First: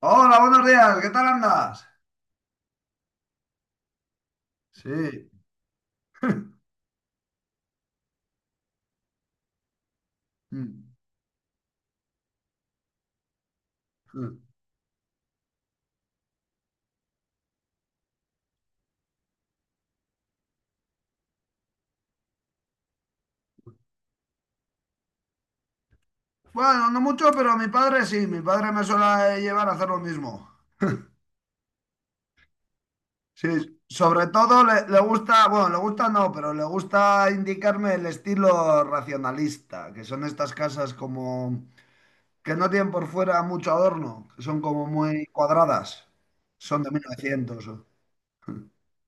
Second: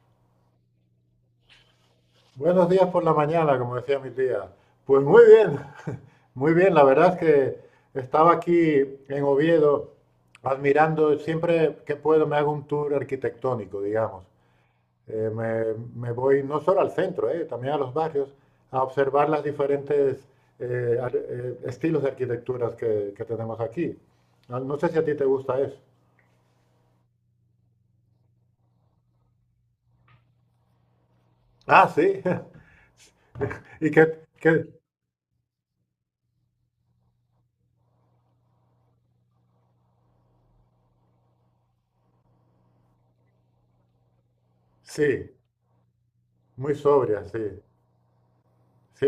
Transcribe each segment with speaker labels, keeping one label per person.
Speaker 1: Hola, buenos días, ¿qué tal andas?
Speaker 2: Buenos días por la mañana, como decía mi tía. Pues muy
Speaker 1: Sí.
Speaker 2: bien, muy bien. La verdad es que estaba aquí en Oviedo admirando, siempre que puedo me hago un tour arquitectónico, digamos. Eh, me, me voy no solo al centro, también a los barrios, a observar las diferentes estilos de arquitecturas que tenemos aquí. Ah, no sé si a ti te gusta eso.
Speaker 1: Bueno, no mucho, pero mi padre sí, mi padre me suele llevar a hacer lo mismo.
Speaker 2: Ah, sí.
Speaker 1: Sí,
Speaker 2: Y que,
Speaker 1: sobre todo
Speaker 2: que-
Speaker 1: le gusta, bueno, le gusta no, pero le gusta indicarme el estilo racionalista, que son estas casas como que no tienen por fuera mucho adorno, que son como muy
Speaker 2: sí,
Speaker 1: cuadradas,
Speaker 2: muy
Speaker 1: son de mil
Speaker 2: sobria, sí.
Speaker 1: novecientos.
Speaker 2: Sí,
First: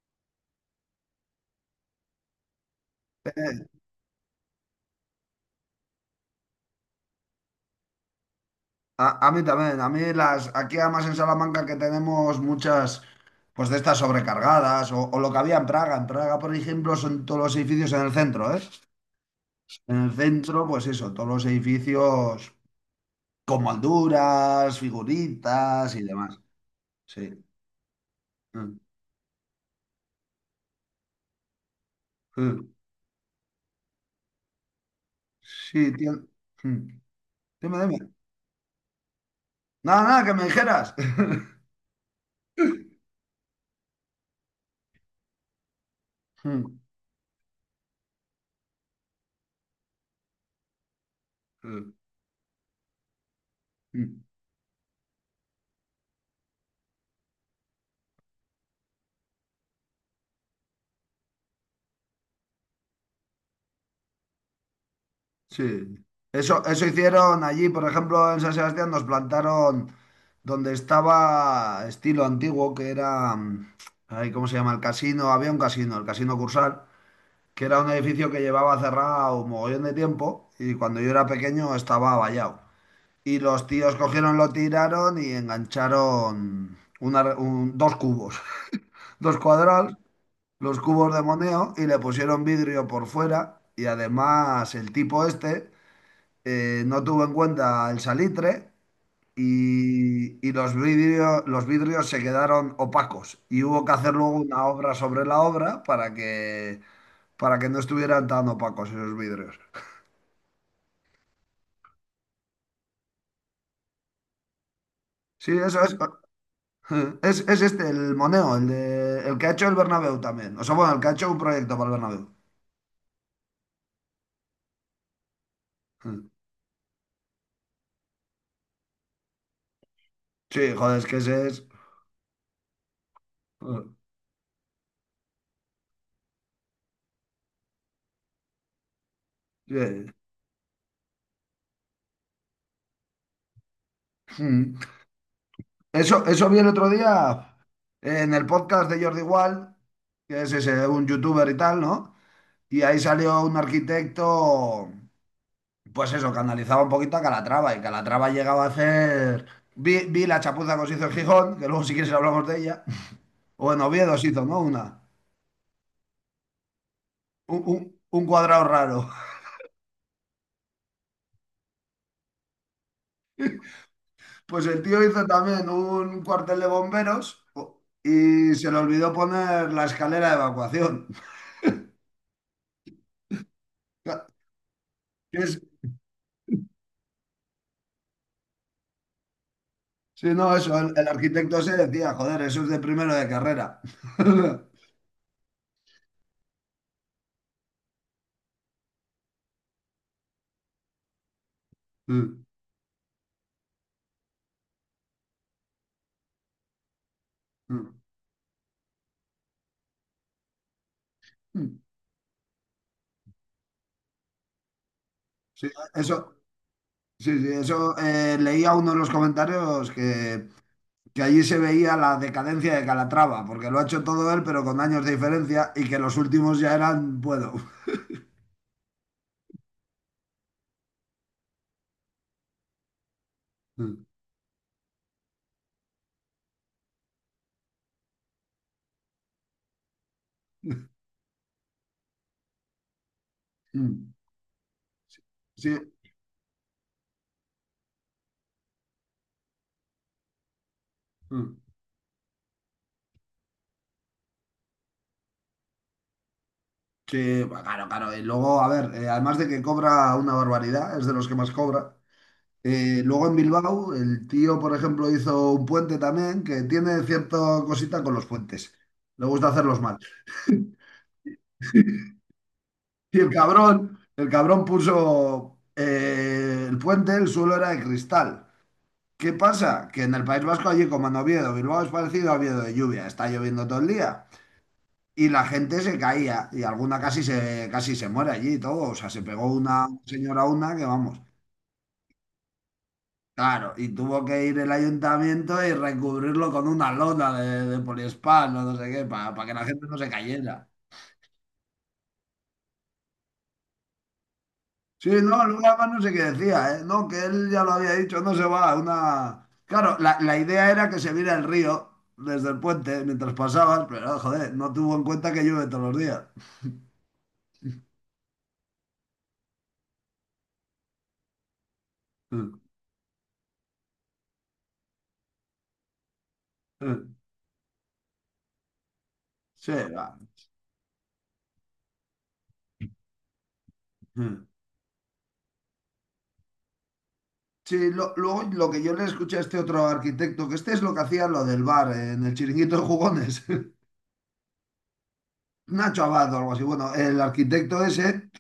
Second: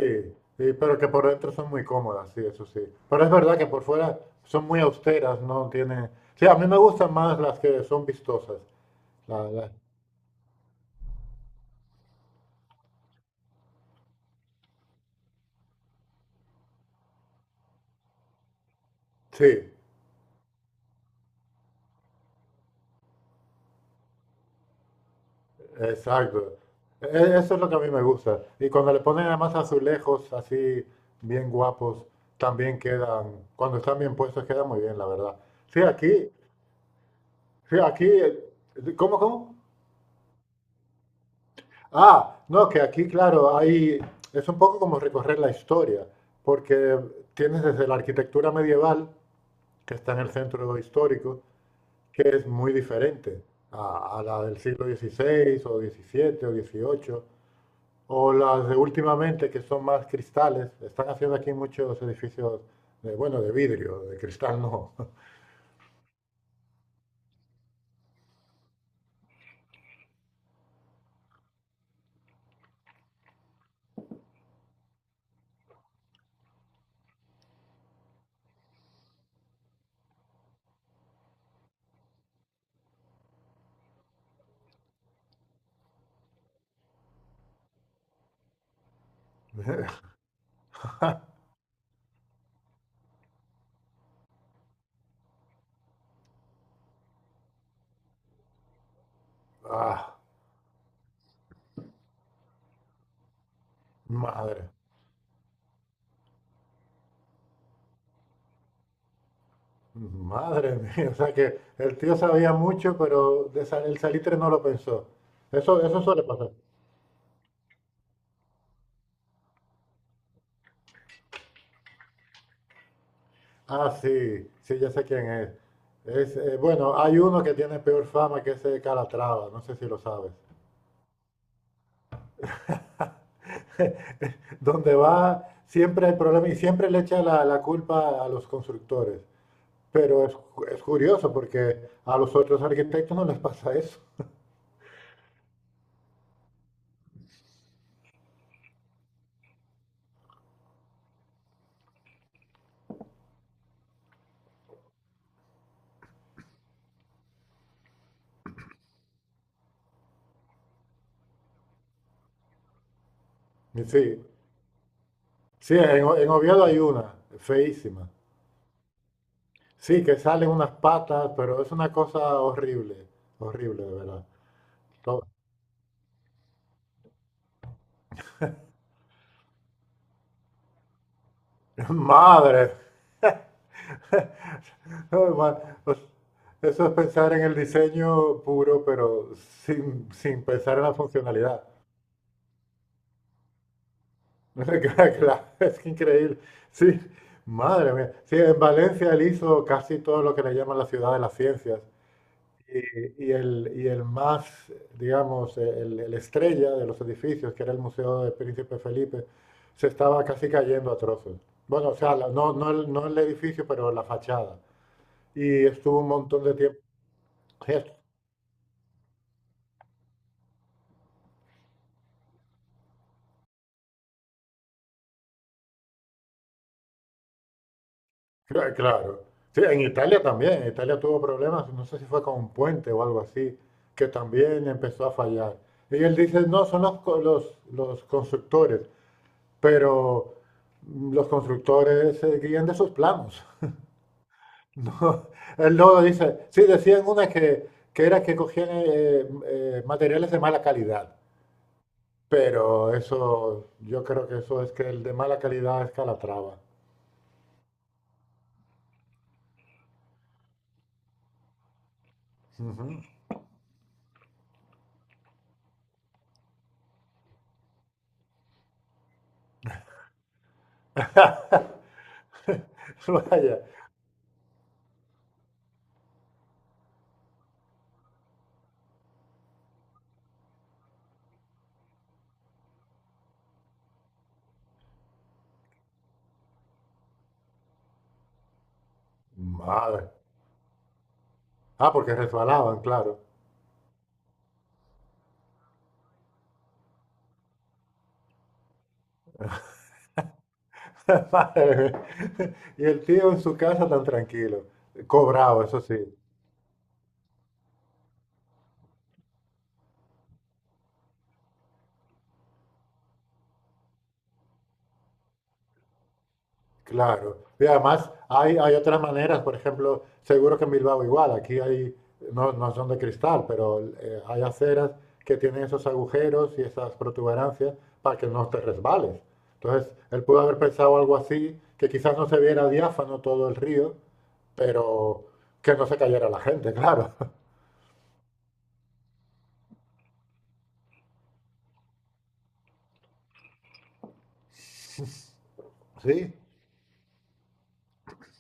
Speaker 2: sí, pero que por dentro son muy cómodas, sí, eso sí. Pero es verdad que por fuera son muy austeras, no tienen. Sí, a mí me gustan más las que son vistosas.
Speaker 1: A mí
Speaker 2: la- la-
Speaker 1: también, a mí las, aquí además en Salamanca que tenemos muchas, pues de estas sobrecargadas, o lo que había en Praga. En Praga, por ejemplo, son todos los edificios en el centro, ¿eh?
Speaker 2: Sí,
Speaker 1: En el centro, pues eso, todos los edificios con molduras, figuritas y demás.
Speaker 2: exacto.
Speaker 1: Sí.
Speaker 2: Eso es lo que a mí me gusta. Y
Speaker 1: Mm,
Speaker 2: cuando le ponen además azulejos así bien guapos,
Speaker 1: mm.
Speaker 2: también quedan, cuando están bien puestos, quedan muy bien, la verdad. Sí,
Speaker 1: Sí,
Speaker 2: aquí,
Speaker 1: mm.
Speaker 2: sí,
Speaker 1: Dime,
Speaker 2: aquí,
Speaker 1: dime.
Speaker 2: ¿cómo, cómo?
Speaker 1: Nada, nada, que me dijeras.
Speaker 2: Ah, no, que aquí, claro, hay, es un poco como recorrer la historia, porque tienes desde la arquitectura medieval, que está en el centro histórico,
Speaker 1: Mm,
Speaker 2: que es muy diferente a
Speaker 1: mm.
Speaker 2: la del siglo XVI o XVII o XVIII, o las de últimamente, que son más cristales. Están haciendo aquí muchos edificios, de, bueno, de vidrio, de cristal no.
Speaker 1: Sí. Eso hicieron allí, por ejemplo, en San Sebastián nos plantaron donde estaba estilo antiguo, que era, ay, ¿cómo se llama? El casino, había un casino, el Casino Cursal, que era un edificio que llevaba cerrado un mogollón de tiempo y cuando yo era pequeño estaba vallado. Y los tíos cogieron, lo tiraron y engancharon dos cubos, dos cuadrados, los cubos de Moneo y le pusieron vidrio por fuera y además el tipo este no tuvo en cuenta el salitre
Speaker 2: Ah,
Speaker 1: y los vidrios se quedaron opacos y hubo que hacer luego una
Speaker 2: madre.
Speaker 1: obra sobre la obra para que no estuvieran tan opacos esos vidrios.
Speaker 2: Madre mía, o sea que el tío sabía mucho, pero el salitre no lo pensó.
Speaker 1: Sí, eso
Speaker 2: Eso,
Speaker 1: es.
Speaker 2: eso suele pasar.
Speaker 1: Es este, el Moneo, el que ha hecho el Bernabéu también. O sea, bueno, el que ha hecho un proyecto para el Bernabéu.
Speaker 2: Ah, sí, sí, ya sé quién es. Bueno, hay uno que tiene peor fama que ese Calatrava, no sé si lo sabes.
Speaker 1: Sí, joder, es que ese es.
Speaker 2: Donde va, siempre hay problemas y siempre le echa la culpa a los constructores.
Speaker 1: Sí.
Speaker 2: Pero es curioso porque a los otros arquitectos no les pasa eso.
Speaker 1: Eso vi el otro día en el podcast de Jordi Wild, que es ese, un youtuber y tal, ¿no? Y ahí salió un arquitecto, pues eso, que analizaba un poquito a Calatrava. Y Calatrava llegaba a hacer. Vi la chapuza que se hizo en Gijón, que luego si quieres hablamos de ella. O en
Speaker 2: Y
Speaker 1: Oviedo
Speaker 2: sí,
Speaker 1: se hizo, ¿no? Una.
Speaker 2: sí, en Oviedo hay una,
Speaker 1: Un, un-
Speaker 2: feísima.
Speaker 1: un cuadrado raro.
Speaker 2: Sí, que salen unas patas, pero es una cosa horrible, horrible, de verdad.
Speaker 1: Pues el tío
Speaker 2: To-
Speaker 1: hizo también un cuartel de bomberos y se le olvidó poner la escalera de evacuación.
Speaker 2: Madre, ay,
Speaker 1: Que es-
Speaker 2: o s- eso es pensar en el diseño puro, pero
Speaker 1: Sí,
Speaker 2: sin
Speaker 1: no, eso,
Speaker 2: pensar en
Speaker 1: el,
Speaker 2: la
Speaker 1: el arquitecto
Speaker 2: funcionalidad.
Speaker 1: se decía, joder, eso es de primero de carrera.
Speaker 2: Claro, es increíble. Sí, madre mía. Sí, en Valencia él hizo casi todo lo que le llaman la ciudad de las ciencias. Y el más, digamos, el estrella de los edificios, que era el Museo de Príncipe Felipe, se estaba casi cayendo a trozos. Bueno, o sea, no, no, el, no el edificio, pero la fachada. Y
Speaker 1: Sí,
Speaker 2: estuvo un
Speaker 1: eso,
Speaker 2: montón de tiempo.
Speaker 1: sí, sí,
Speaker 2: Sí.
Speaker 1: eso, leía uno de los comentarios que allí se veía la decadencia de Calatrava, porque lo ha hecho todo él, pero con años de diferencia, y que los últimos ya eran, puedo.
Speaker 2: Claro. Sí, en Italia también. Italia tuvo problemas, no sé si fue con un puente o algo así,
Speaker 1: Mm,
Speaker 2: que también empezó a fallar. Y él dice, no, son los constructores, pero los constructores se guían de sus planos. No,
Speaker 1: Sí,
Speaker 2: él no dice. Sí, decían una que era que cogían materiales de mala calidad,
Speaker 1: mm,
Speaker 2: pero eso, yo creo que eso es que el de mala calidad es Calatrava.
Speaker 1: sí, bueno, claro, claro. Y luego, a ver, además de que cobra una barbaridad, es de los que más cobra. eh,
Speaker 2: Ujú.
Speaker 1: luego en Bilbao, el tío, por ejemplo, hizo un puente también, que tiene cierta cosita con los puentes. Le gusta hacerlos mal. Y el
Speaker 2: Vaya,
Speaker 1: cabrón, el cabrón puso el puente, el suelo era de cristal. ¿Qué pasa? Que en el País Vasco, allí como en Oviedo, Bilbao es parecido a Oviedo de lluvia, está lloviendo todo el día. Y la gente se caía, y alguna casi se muere allí y todo. O sea, se pegó una
Speaker 2: madre.
Speaker 1: señora una que vamos.
Speaker 2: Ah, porque resbalaban, claro.
Speaker 1: Claro, y tuvo que ir el ayuntamiento y recubrirlo con una lona de poliespán o no sé qué, para que la gente no se cayera.
Speaker 2: Madre mía. Y el tío en su casa tan tranquilo,
Speaker 1: Sí, no,
Speaker 2: cobrado,
Speaker 1: Luna
Speaker 2: eso
Speaker 1: más
Speaker 2: sí.
Speaker 1: no sé qué decía, ¿eh? No, que él ya lo había dicho, no se va, una. Claro, la idea era que se viera el río desde el puente mientras pasabas, pero joder, no tuvo en cuenta que llueve todos los días.
Speaker 2: Claro. Y además hay otras maneras, por ejemplo, seguro que en Bilbao igual, aquí hay, no, no son de cristal, pero hay aceras que tienen esos agujeros y esas protuberancias para que no te resbales.
Speaker 1: Sí,
Speaker 2: Entonces,
Speaker 1: va.
Speaker 2: él pudo haber pensado algo así, que quizás no se viera diáfano todo el río, pero que no se cayera la gente, claro.
Speaker 1: Sí, luego lo que yo le escuché a este otro arquitecto, que este es lo que hacía lo del bar, en el chiringuito de jugones, Nacho Abad
Speaker 2: Sí,
Speaker 1: o algo así. Bueno, el arquitecto ese,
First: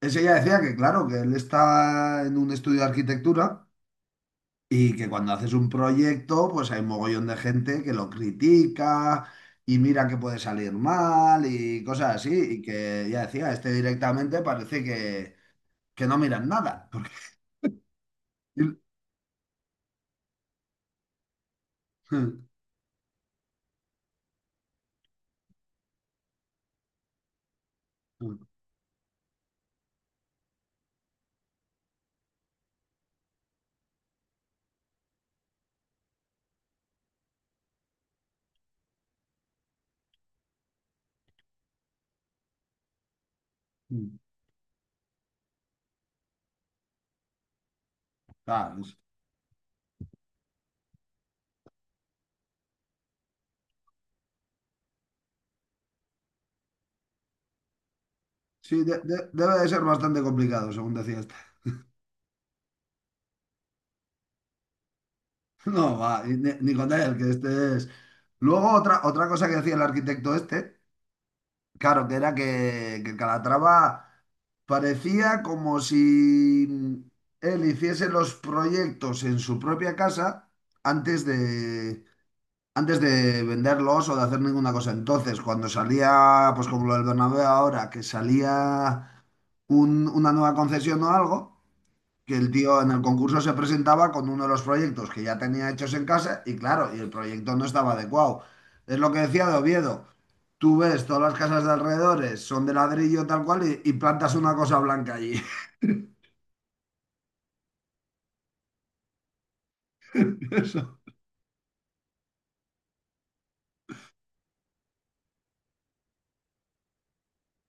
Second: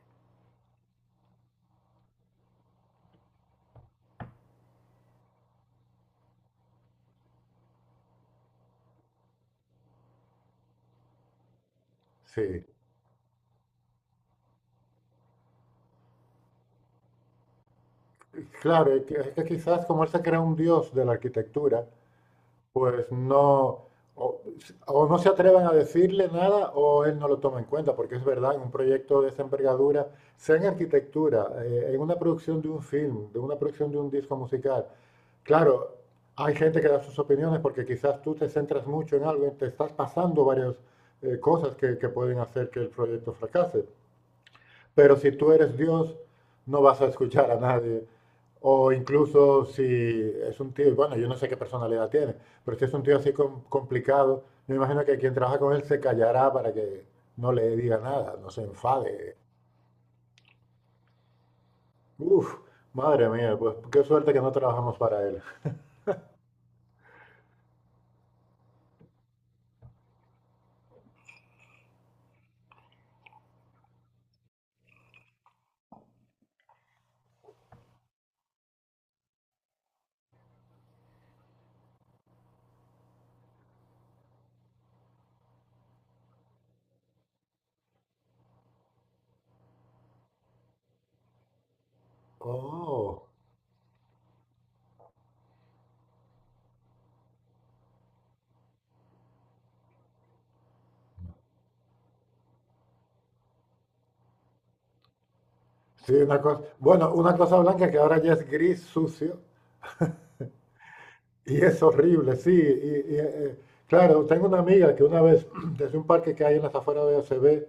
Speaker 1: ese ya decía que claro, que él está en un estudio de arquitectura y que cuando haces un proyecto, pues hay un mogollón de gente que lo critica y mira que puede salir mal y cosas así. Y
Speaker 2: sí.
Speaker 1: que ya decía, este directamente parece que no miran nada. Porque.
Speaker 2: Claro, y es que quizás como él se crea un dios de la arquitectura. Pues no, o, o no se atreven a decirle nada o él no lo toma en cuenta, porque es verdad, en un proyecto de esa envergadura, sea en arquitectura, en una producción de un film, de una producción de un disco musical, claro, hay gente que da sus opiniones porque quizás tú te centras mucho en algo y te estás pasando varias cosas que pueden hacer que el proyecto fracase. Pero si tú eres Dios, no vas a escuchar a nadie.
Speaker 1: Claro,
Speaker 2: O incluso si es un tío, bueno, yo no sé qué personalidad tiene, pero si es un tío así complicado, me imagino que quien trabaja con él se callará para que no le diga nada, no se
Speaker 1: sí, de- de-
Speaker 2: enfade.
Speaker 1: debe de ser bastante complicado, según decía este.
Speaker 2: Uf, madre mía, pues qué suerte que no trabajamos para él.
Speaker 1: No, va, y ni con él, que este es. Luego, otra cosa que decía el arquitecto este. Claro, que era que Calatrava parecía como si él hiciese los proyectos en su propia casa antes de, antes de venderlos o de hacer ninguna cosa. Entonces, cuando salía, pues como lo del Bernabéu ahora, que salía una nueva concesión o algo, que el tío en el
Speaker 2: Oh,
Speaker 1: concurso se presentaba con uno de los proyectos que ya tenía hechos en casa y claro, y el proyecto no estaba adecuado. Es lo que decía de Oviedo. Tú ves todas las casas de alrededores, son de ladrillo tal cual y plantas una cosa blanca allí.
Speaker 2: sí, una cosa, bueno, una cosa blanca que ahora ya es gris sucio
Speaker 1: Eso.
Speaker 2: y es horrible, sí. Claro, tengo una amiga que una vez, desde un parque que hay en las afueras de OCB,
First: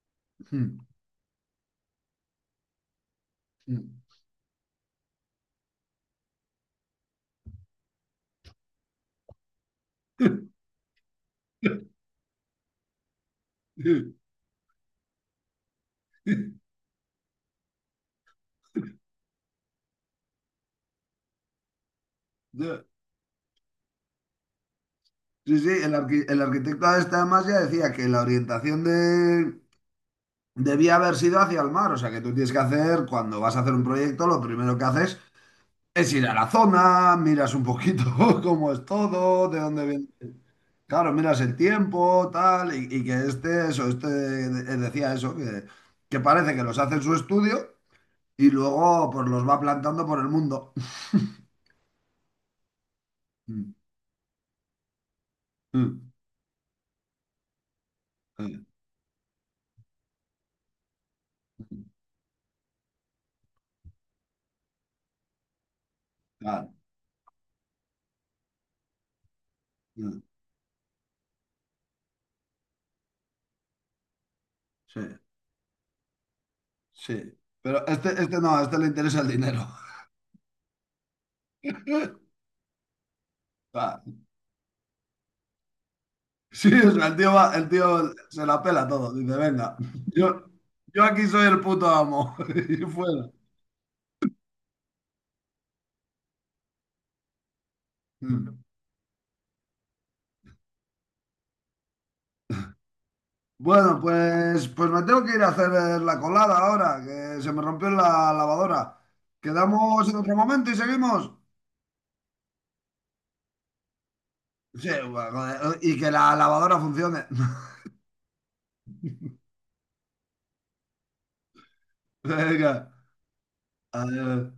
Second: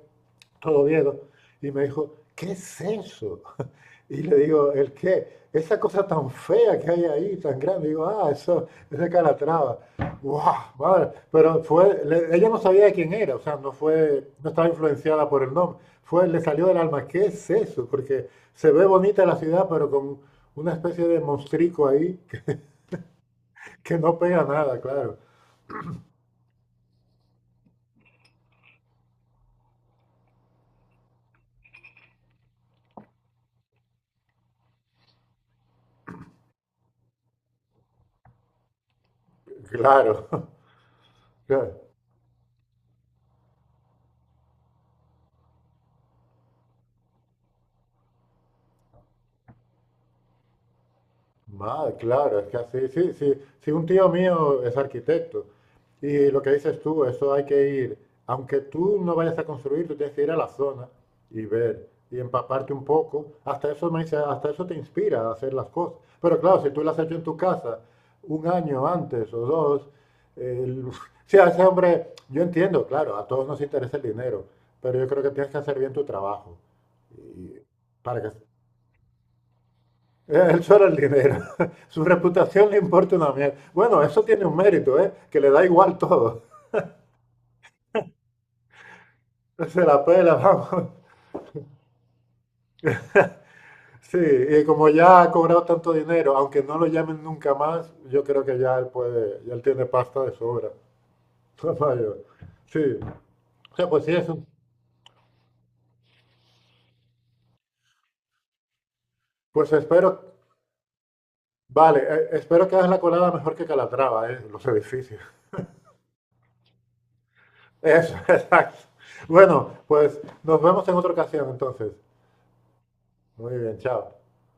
Speaker 2: todo Oviedo. Y me dijo, ¿qué es eso? Y le digo, ¿el qué? Esa cosa tan fea que hay ahí, tan grande. Digo, ah, eso es de Calatrava. ¡Wow! Madre. Pero ella no sabía de quién era, o sea, no fue, no estaba influenciada por el nombre. Fue, le salió del alma, ¿qué es eso? Porque se ve bonita la ciudad, pero con una especie de monstrico ahí que no pega nada, claro.
Speaker 1: Sí, sí, el arquitecto este además ya decía que la orientación de. Debía haber sido hacia el mar, o sea que tú tienes que hacer, cuando vas a hacer un proyecto, lo primero que haces es ir a la zona, miras un poquito cómo es todo, de dónde viene.
Speaker 2: Claro.
Speaker 1: Claro, miras el
Speaker 2: Claro.
Speaker 1: tiempo, tal, y que este, eso, decía eso, que parece que los hace en su estudio y luego pues los va plantando por el mundo.
Speaker 2: Madre, claro, es que así, sí, sí. Si
Speaker 1: Mm,
Speaker 2: un tío mío es arquitecto
Speaker 1: mm,
Speaker 2: y lo que dices tú, eso hay que ir,
Speaker 1: eh,
Speaker 2: aunque tú no vayas a construir, tú tienes que ir a la zona y
Speaker 1: mm,
Speaker 2: ver y empaparte un poco. Hasta eso me dice, hasta eso te inspira a hacer las cosas. Pero claro, si
Speaker 1: claro,
Speaker 2: tú lo has hecho en tu casa un año antes o dos,
Speaker 1: mm,
Speaker 2: el- sí, a ese hombre, yo entiendo, claro, a todos nos interesa el dinero, pero
Speaker 1: sí,
Speaker 2: yo creo que tienes que hacer bien tu trabajo
Speaker 1: sí.
Speaker 2: y-
Speaker 1: Pero este,
Speaker 2: para que
Speaker 1: este no, a este le interesa el dinero.
Speaker 2: él solo el dinero. Su reputación le importa una mierda. Bueno,
Speaker 1: Claro.
Speaker 2: eso tiene un mérito, ¿eh? Que le da igual todo.
Speaker 1: Sí, o sea, el tío se la pela todo, dice, venga,
Speaker 2: Se la pela,
Speaker 1: yo,
Speaker 2: vamos.
Speaker 1: yo aquí soy el puto amo. Y fuera.
Speaker 2: Sí, y como ya ha cobrado tanto dinero, aunque no lo llamen nunca más, yo creo
Speaker 1: Mm.
Speaker 2: que ya él puede, ya él tiene pasta de sobra. Vaya, sí. O sea,
Speaker 1: Bueno,
Speaker 2: pues sí.
Speaker 1: pues me tengo que ir a hacer la colada ahora, que se me rompió la lavadora.
Speaker 2: Pues
Speaker 1: ¿Quedamos en
Speaker 2: espero,
Speaker 1: otro momento y seguimos?
Speaker 2: vale, espero que hagas la colada mejor que Calatrava, ¿eh? Los
Speaker 1: Sí,
Speaker 2: edificios.
Speaker 1: bueno, joder, y que la lavadora funcione.
Speaker 2: Eso, exacto. Bueno, pues nos vemos en otra ocasión entonces.
Speaker 1: Venga,
Speaker 2: Muy bien, chao.
Speaker 1: adiós.